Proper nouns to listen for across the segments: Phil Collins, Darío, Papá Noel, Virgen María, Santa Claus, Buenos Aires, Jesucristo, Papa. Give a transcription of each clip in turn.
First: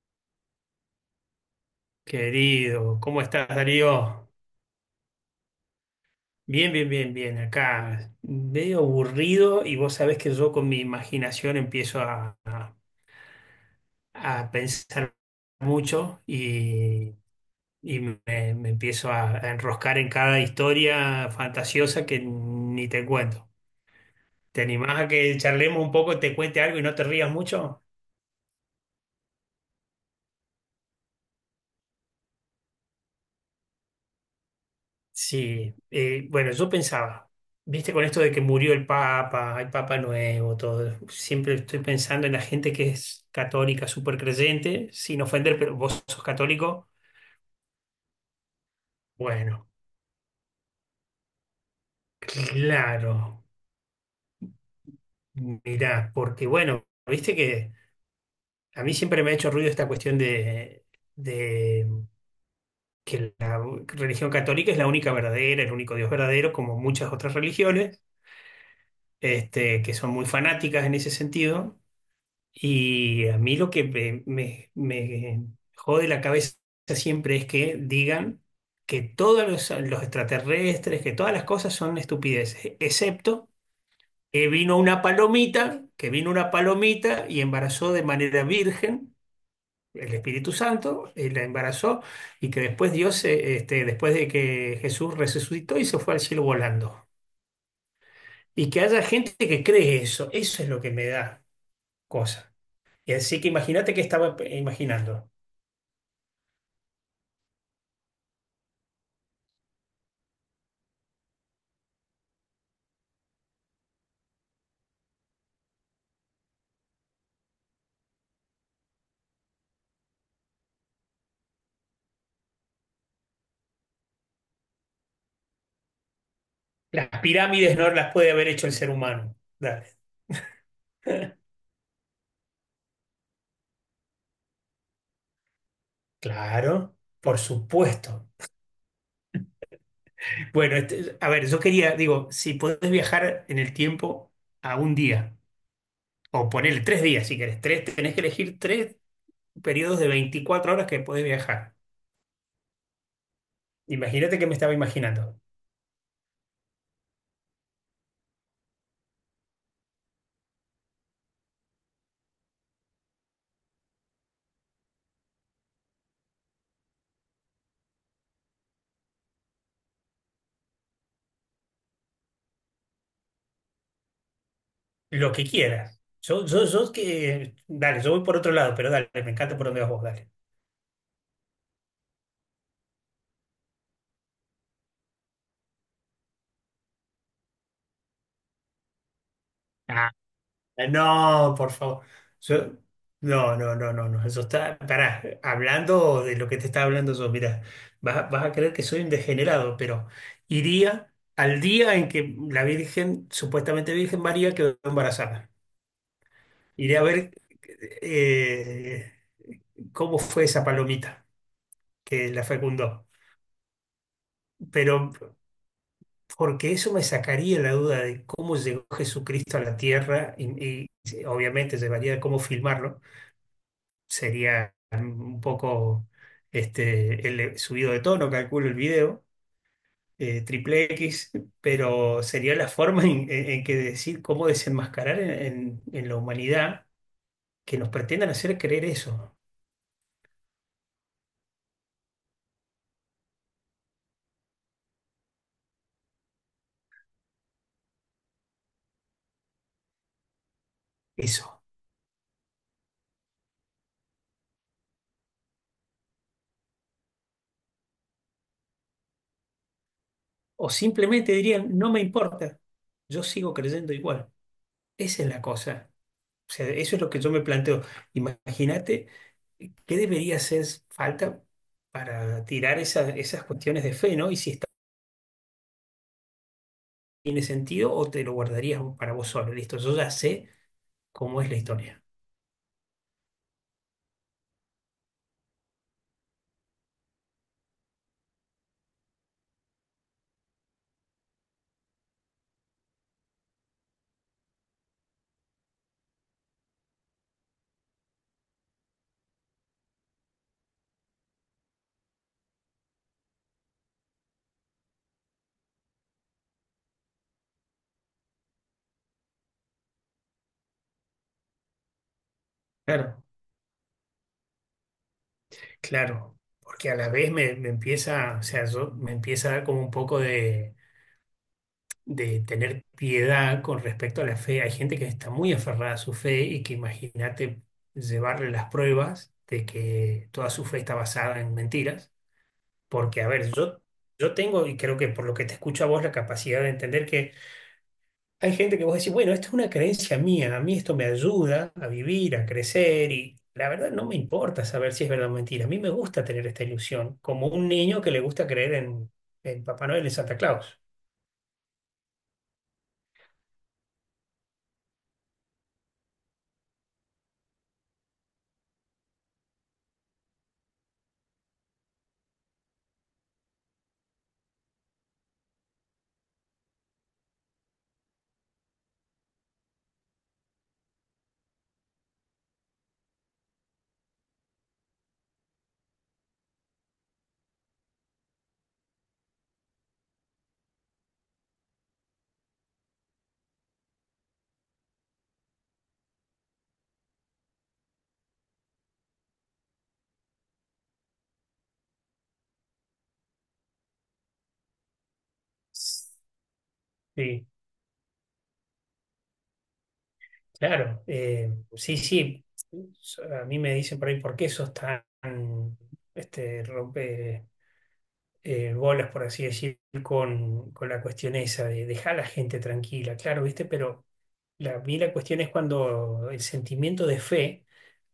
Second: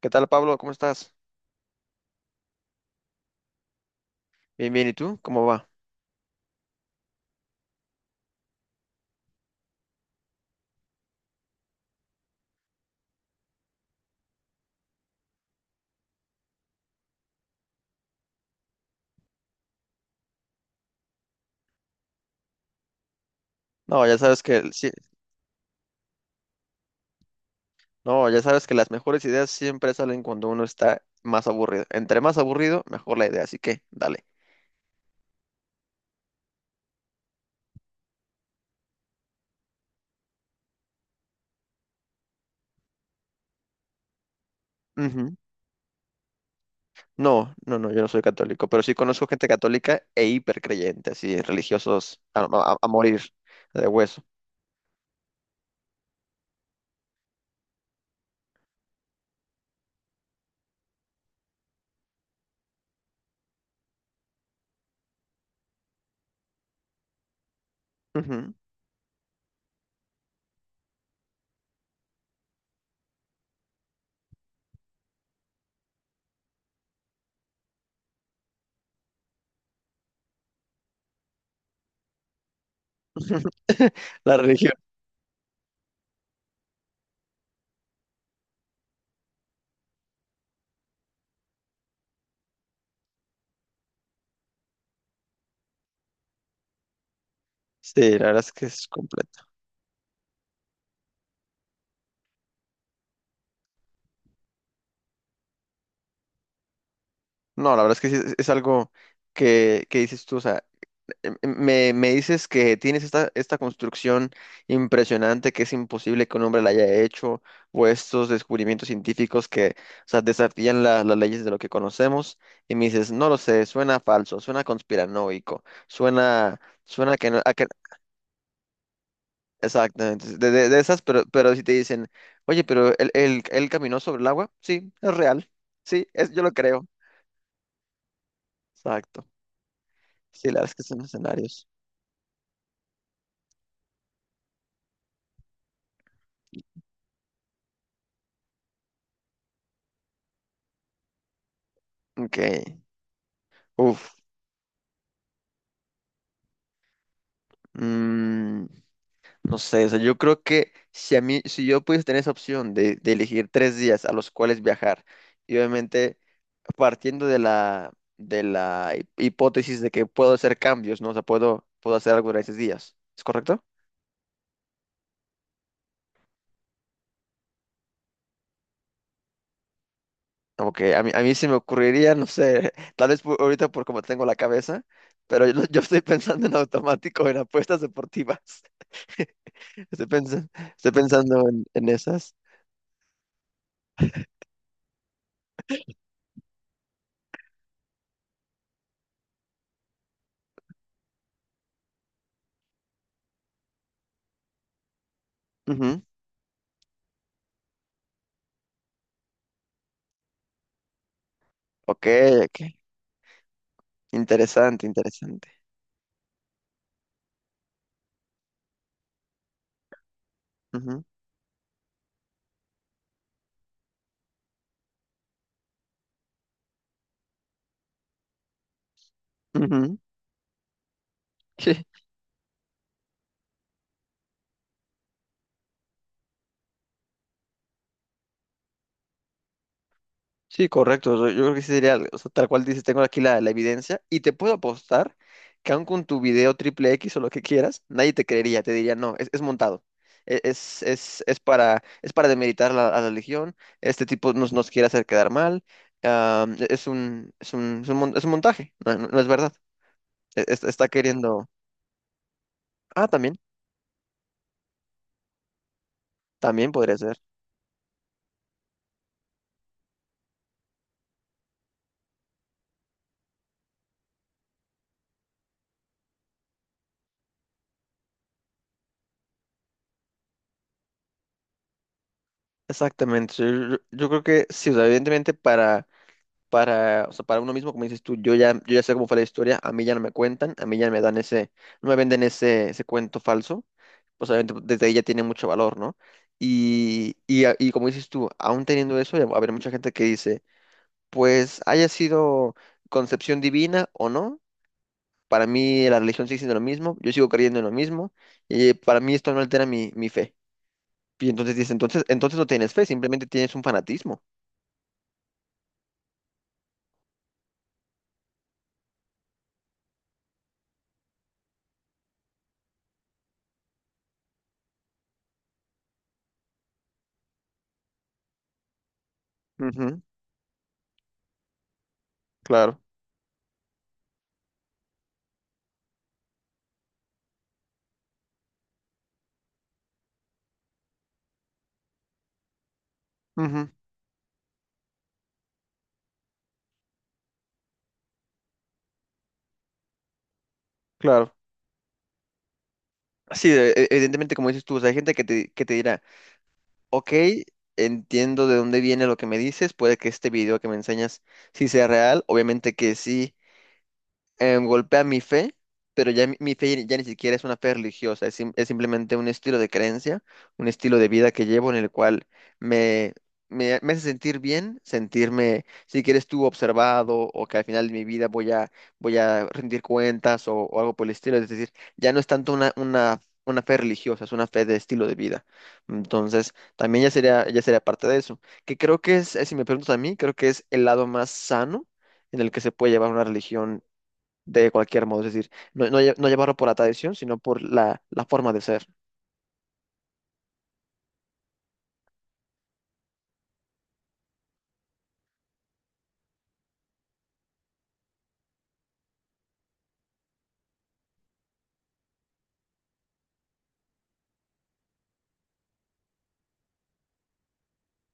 ¿Qué tal, Pablo? ¿Cómo estás? Querido, ¿cómo estás, Darío? Bien, bien, ¿y tú? ¿Cómo va? Bien, bien, bien, bien. Acá medio aburrido y vos sabés que yo con mi imaginación empiezo a pensar mucho y, me empiezo a enroscar en cada historia fantasiosa que ni te cuento. No, ya sabes que ¿Te sí, animás a que charlemos un poco, te cuente algo y no te rías mucho? no, ya sabes que las mejores ideas siempre salen cuando uno está más aburrido. Entre más aburrido, mejor la idea, así que dale. Sí, bueno, yo pensaba, viste, con esto de que murió el Papa, hay Papa nuevo, todo, siempre estoy pensando en la gente que es católica, súper creyente, sin Ujú. ofender, pero vos sos católico, No, no, no, yo no soy católico, pero sí conozco gente bueno, católica e hipercreyente, así, religiosos a morir claro, de hueso. mirá, porque bueno, viste que a mí siempre me ha hecho ruido esta cuestión de que la religión católica es la única verdadera, el único Dios verdadero, como muchas otras religiones, Ujú. este, que son muy fanáticas en ese sentido. Y a mí lo que me jode la cabeza siempre es que digan que todos los extraterrestres, que todas las cosas son estupideces, excepto La que religión. vino una palomita, que vino una palomita y embarazó de manera virgen el Espíritu Santo, y la embarazó, y que después Dios, después de que Jesús resucitó y se fue al cielo volando. Sí, la verdad es que Y que es haya gente completa. que cree eso, eso es lo que me da cosa. Y así que imagínate que estaba imaginando. No, la verdad es que sí, es algo que dices tú, o sea, me dices que tienes esta construcción impresionante que es imposible que un hombre la haya hecho, o estos descubrimientos científicos que, o sea, desafían las leyes de lo que conocemos, y me dices, no lo sé, suena falso, suena conspiranoico, suena, Las suena que no, pirámides no las puede haber hecho el ser humano. Dale. exactamente, de esas, pero si te dicen, oye, pero él caminó sobre el agua, sí, es real, sí, es, yo lo creo, Claro, por supuesto. exacto, sí, la verdad es Bueno, que son a ver, yo escenarios, quería, digo, si podés viajar en el tiempo a un día, o ponerle tres días si querés, tres, tenés que elegir tres periodos de 24 horas que podés viajar. ok, uff. Imagínate que me estaba imaginando. No sé, o sea, yo creo que si a mí, si yo pudiese tener esa opción de elegir 3 días a los cuales viajar, y obviamente partiendo de la, de la hipótesis de que puedo hacer cambios, ¿no? O sea, puedo hacer algo en esos días, ¿es correcto? Lo que quieras. Yo que. Dale, yo voy por otro lado, pero dale, me encanta por donde vas vos, dale. Como que a mí se me ocurriría, no sé, tal vez ahorita por como tengo la cabeza, pero yo estoy pensando en automático, en apuestas deportivas. Estoy pensando, Eh, estoy pensando No, en, por en favor. esas. Yo- no, no, no, no, no. Eso está. Pará, hablando de lo que te estaba hablando yo, mira, vas a creer que soy un degenerado, pero iría al día en que la Virgen, supuestamente Virgen María, quedó embarazada. Ujú. Iré a ver eh, cómo fue esa palomita Ok, que la ok. fecundó. Interesante, Pero interesante. porque eso me sacaría la duda de cómo llegó Jesucristo a la tierra y, Ujú, y obviamente llevaría a cómo filmarlo. Sería un poco este, el subido de tono, calculo el video, ujú. Triple X, Sí, pero sería la forma en que decir cómo desenmascarar en la humanidad que nos pretendan hacer creer eso, sí, correcto. Yo creo que sí sería, o sea, tal cual dices, tengo aquí la evidencia y te puedo apostar que aun con tu video triple X o lo que quieras, nadie te creería, te diría, no, es montado. Es, es, es eso. para, es para demeritar a la religión, este tipo nos quiere hacer quedar mal, ah, es un, es un, es un, mon- es un montaje, no, no es verdad. O Está simplemente queriendo. dirían, no me importa, Ah, yo también, sigo creyendo igual. Esa es la cosa. O sea, también eso podría es lo ser. que yo me planteo. Imagínate qué debería hacer falta para tirar esas cuestiones de fe, ¿no? Y si está tiene sentido o te lo guardarías para vos solo. Listo, yo ya sé cómo es la historia. Exactamente. Yo creo que sí, o sea, evidentemente para, o sea, para uno mismo, como dices tú, yo ya sé cómo fue la historia, a mí ya no me cuentan, a mí ya me dan ese, no me venden ese, cuento falso, pues obviamente pues, desde ahí ya tiene mucho valor, ¿no? Y como dices tú, aún teniendo eso, ya va a haber mucha gente que dice, pues haya sido concepción divina o no, para mí la religión sigue siendo lo mismo, yo sigo creyendo en lo mismo, y para mí esto no altera mi fe. Y entonces dice, entonces, entonces no tienes fe, Claro, simplemente tienes un fanatismo. claro. Porque a la vez me empieza, o sea, yo, me empieza a dar como un poco de tener piedad con respecto a la fe. Hay gente que está muy aferrada a su fe y que imagínate llevarle las pruebas de Ujú, que toda su fe está basada en mentiras. claro, Porque, a ver, yo tengo, y creo que por lo que te escucho a vos, la capacidad de entender que hay gente que vos decís, bueno, esto es una creencia mía, a mí esto me ayuda a vivir, a crecer y ujú, la verdad no me importa saber si es verdad o mentira. A mí me gusta tener esta ilusión, como un niño que le gusta creer en Papá Noel y Santa Claus. claro. Sí, evidentemente, como dices tú, o sea, hay gente que te dirá, ok, entiendo de dónde viene lo que me dices, puede que este video que me enseñas sí sea real, obviamente que sí golpea mi fe, pero ya mi fe ya ni siquiera es una fe religiosa, es simplemente un estilo de creencia, un estilo de vida que llevo en el cual me, me hace sentir bien, sentirme, si quieres tú, observado o que al final de mi vida voy a rendir cuentas o algo por el estilo, es decir, ya no es tanto una fe religiosa, es una fe de estilo de vida. Entonces, también ya sería parte de eso, que creo que es, si me preguntas a mí, creo que es el lado más sano en el que se puede llevar una religión de cualquier modo, es decir, no, no, no llevarlo por la tradición, sino Sí, por la forma de ser. claro. Sí, sí. A mí me dicen por ahí, ¿por qué sos tan rompe? Bolas, por así decir, con la cuestión esa de dejar a la gente tranquila, claro, ¿viste? Pero la, a mí la cuestión es cuando el sentimiento de fe,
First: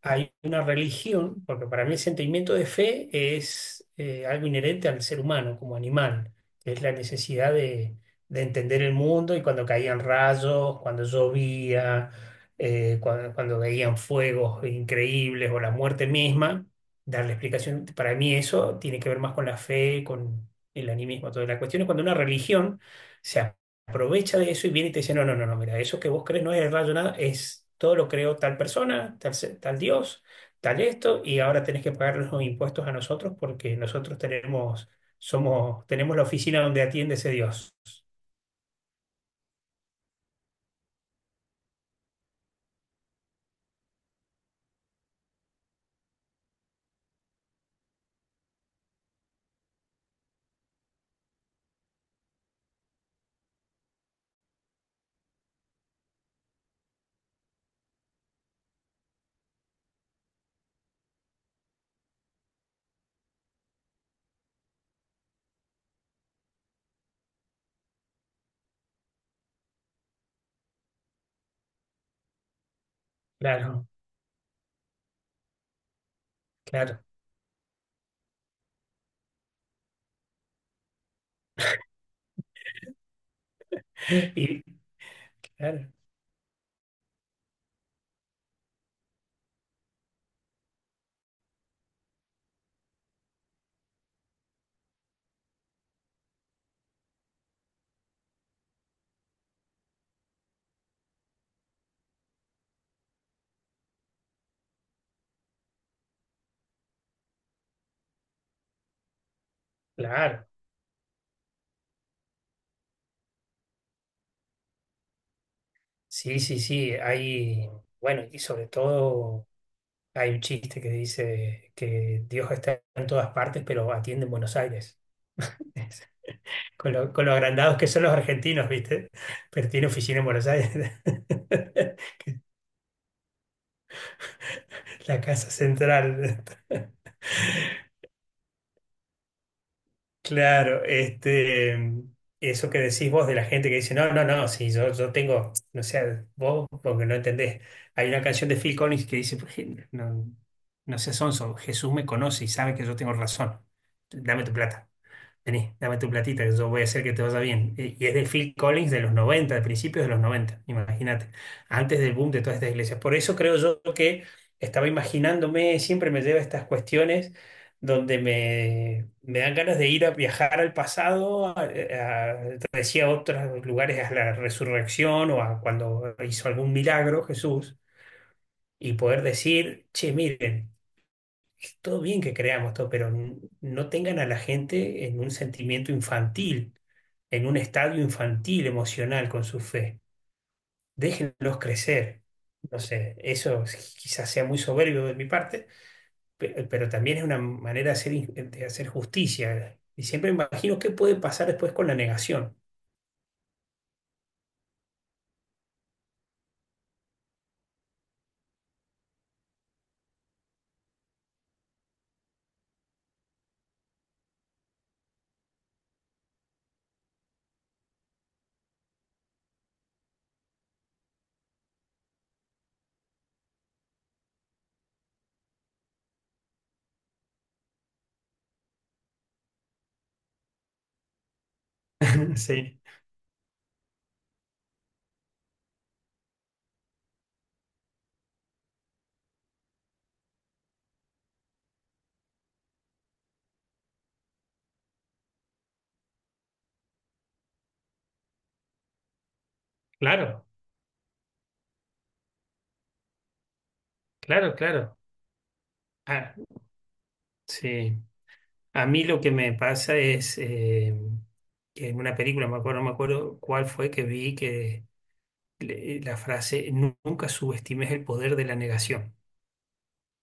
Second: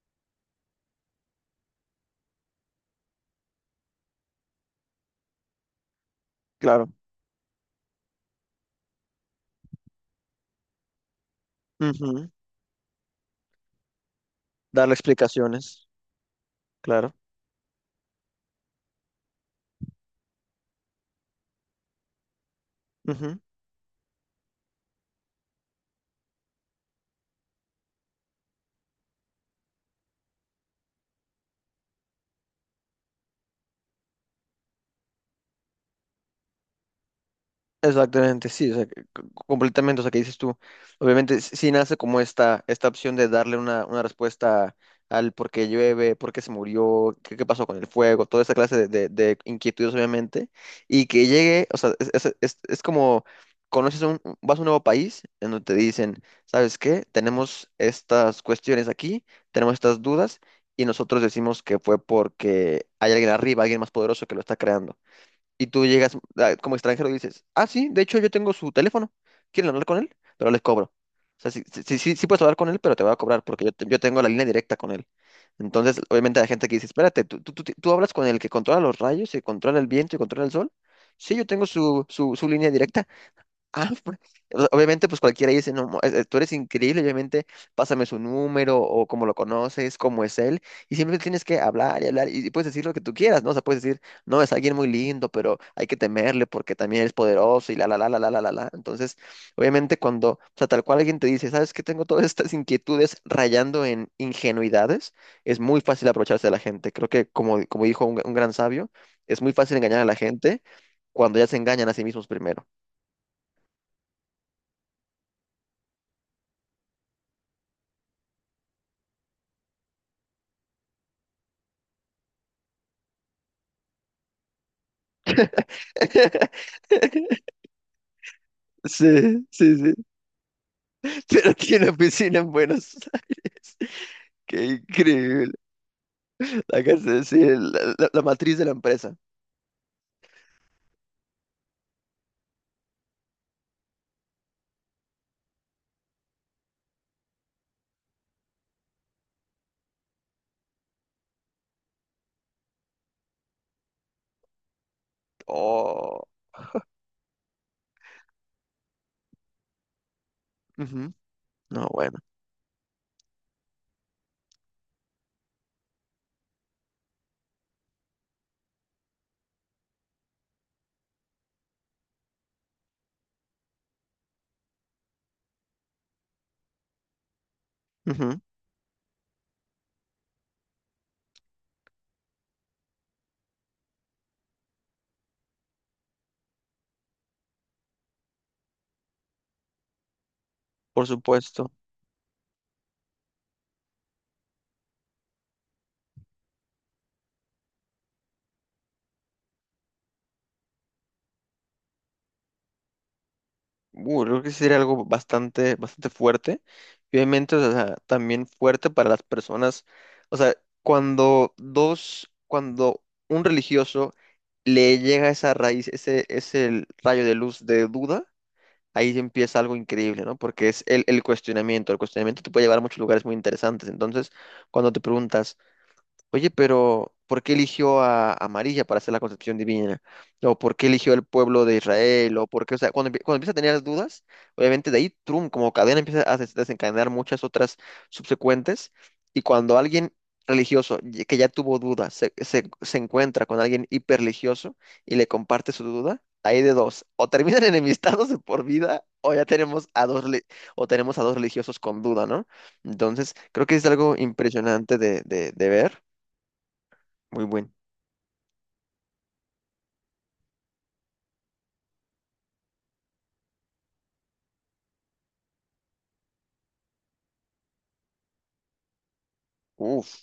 hay una religión, porque para mí el sentimiento de fe es algo inherente al ser humano como animal, que es Claro. la necesidad de entender el mundo y cuando caían rayos, cuando llovía, Ujú. Cuando, cuando veían fuegos Darle increíbles o la explicaciones, muerte misma claro. darle explicación. Para mí eso tiene que ver más con la fe, con el animismo, toda la cuestión es cuando una religión Ujú. se aprovecha de eso y viene y te dice, no, no, no, no, mira, eso que vos crees no es el rayo nada, es todo lo creó tal persona, tal Dios, tal esto, y ahora tenés que pagar los impuestos a nosotros porque nosotros tenemos, somos, tenemos la oficina donde atiende ese Dios. Exactamente, sí, o sea, completamente, o sea, que dices tú, obviamente sí nace como esta opción de darle una respuesta al por qué llueve, por qué se murió, qué pasó con el fuego, toda esa clase de inquietudes, obviamente, y que llegue, o sea, es como, conoces un, vas a un nuevo país en donde te dicen, ¿sabes qué? Tenemos estas cuestiones aquí, tenemos estas dudas, y nosotros decimos que fue porque hay alguien arriba, alguien más poderoso que lo está creando. Y tú llegas ah, como extranjero y dices, ah, sí, de hecho yo tengo su teléfono, ¿quieren hablar con él? Pero les cobro. O sea, sí, sí, sí, sí puedes hablar con él, pero te va a cobrar porque yo, te- Claro, yo tengo la línea directa con él. Entonces, obviamente la gente que dice, claro. espérate, ¿tú hablas con el que controla los rayos y controla el viento y controla el sol? Sí, yo tengo su línea directa. Ah, pues, Y obviamente, pues cualquiera dice, no, claro, tú eres increíble, obviamente, pásame su número o cómo lo conoces, cómo es él, y siempre tienes que hablar y hablar y puedes decir lo que tú quieras, ¿no? O sea, puedes decir, no, es alguien muy lindo, pero hay que temerle porque también es poderoso y la, la, la, la, la, la, la, la. Entonces, obviamente, cuando, o sea, tal cual alguien te dice, sabes que tengo todas estas inquietudes rayando en ingenuidades, es muy fácil aprovecharse de la gente. Creo que, como, como dijo un gran sabio, es muy fácil engañar a la claro. gente cuando ya se engañan a sí mismos primero. Sí, sí, sí, hay, bueno, y sobre todo hay un chiste que dice que Dios está en todas partes, pero atiende en Buenos Aires. Con lo agrandados que son los argentinos, ¿viste? Sí, Pero sí, tiene sí. oficina en Buenos Aires. Pero tiene oficina en Buenos Aires. Qué La casa increíble. central. La casa, sí, la matriz de la empresa. Claro, este, eso que decís vos de la gente que dice, no, no, no, si yo, yo tengo, no sé, vos, porque no entendés. Hay una canción de Phil Collins que dice, pues no, no seas sonso, Jesús me conoce y sabe que yo tengo razón. Dame tu plata. Vení, dame tu Oh, platita, que yo voy a hacer que te vaya bien. Y es de Phil Collins de los 90, de principios de los 90. ujú. Imagínate, No, antes del bueno. boom de todas estas iglesias. Por eso creo yo que estaba imaginándome, siempre me lleva a estas cuestiones donde me dan ganas de ir a viajar al pasado, te decía, a otros lugares, a la resurrección o a cuando hizo algún milagro Jesús, Ujú. y poder decir, che, miren, todo bien que creamos todo, pero no tengan a la gente en un sentimiento infantil, en un estadio infantil emocional con su fe. Por Déjenlos supuesto. crecer. No sé, quizás sea muy soberbio de mi parte, pero también es una manera de hacer, de hacer justicia. Y siempre me imagino qué puede pasar después con la negación. Creo que sería algo bastante, bastante fuerte. Y obviamente, o sea, también fuerte para las personas. O sea, cuando un religioso le llega esa raíz, ese rayo de luz de duda ahí sí empieza algo increíble, ¿no? Porque es el cuestionamiento. El cuestionamiento te puede llevar a muchos lugares muy interesantes. Entonces, cuando te preguntas, oye, pero ¿por qué eligió a María para hacer la concepción divina? ¿O por qué eligió el pueblo de Israel? ¿O por qué? O Sí, sea, cuando, cuando empieza a tener las dudas, obviamente de ahí, trum, como cadena empieza a desencadenar muchas otras subsecuentes. Y cuando alguien religioso que ya tuvo dudas se encuentra con alguien hiperreligioso y le comparte su duda, hay de dos, o terminan enemistados de por vida, claro, o tenemos a dos religiosos con duda, ¿no? Entonces, creo que es algo claro, impresionante claro. de ver. Ah, Muy buen. sí. A mí lo que me pasa es que en una película, me acuerdo, no me acuerdo cuál fue que vi que la frase, Nunca subestimes el poder de la negación. Uf,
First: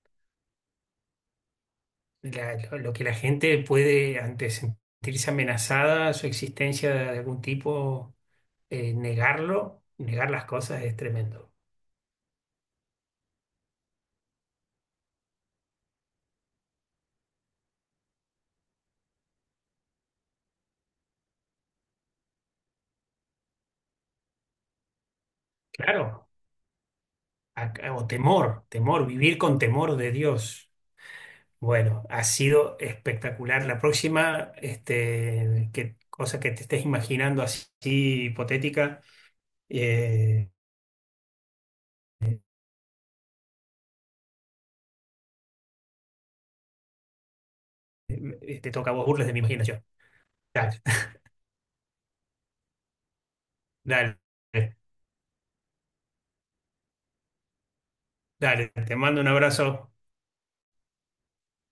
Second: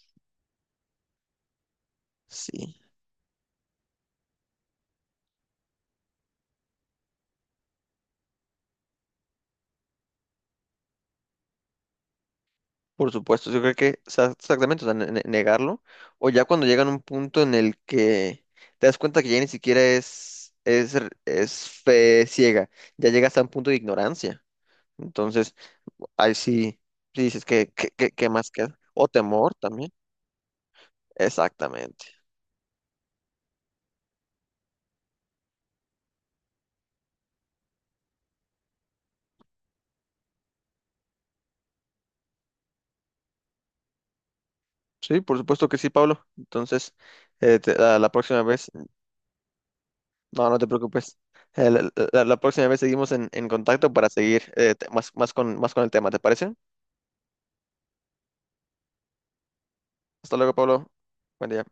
Sí. Lo que la gente puede, ante sentirse amenazada, su existencia de algún tipo, negarlo, negar las cosas es tremendo. Por supuesto, yo creo que o sea, exactamente, o sea, negarlo. O ya cuando llegan a un punto en el que te das cuenta que ya ni siquiera es fe ciega, ya llegas a un punto de ignorancia. Entonces, Claro, ahí sí, sí dices que, que, o que- que temor, más queda. temor, O vivir temor con también. temor de Dios. Bueno, Exactamente. ha sido espectacular. La próxima, este, que, cosa que te estés imaginando así, hipotética, eh, Sí, por supuesto que sí, Pablo. Entonces, a la próxima vez, te toca a vos burles de mi imaginación. no, no te Dale, preocupes. Eh, La, la próxima vez seguimos en, contacto para dale. seguir más con el tema, ¿te parece? Dale, te mando un abrazo. Hasta luego, Pablo. Buen día.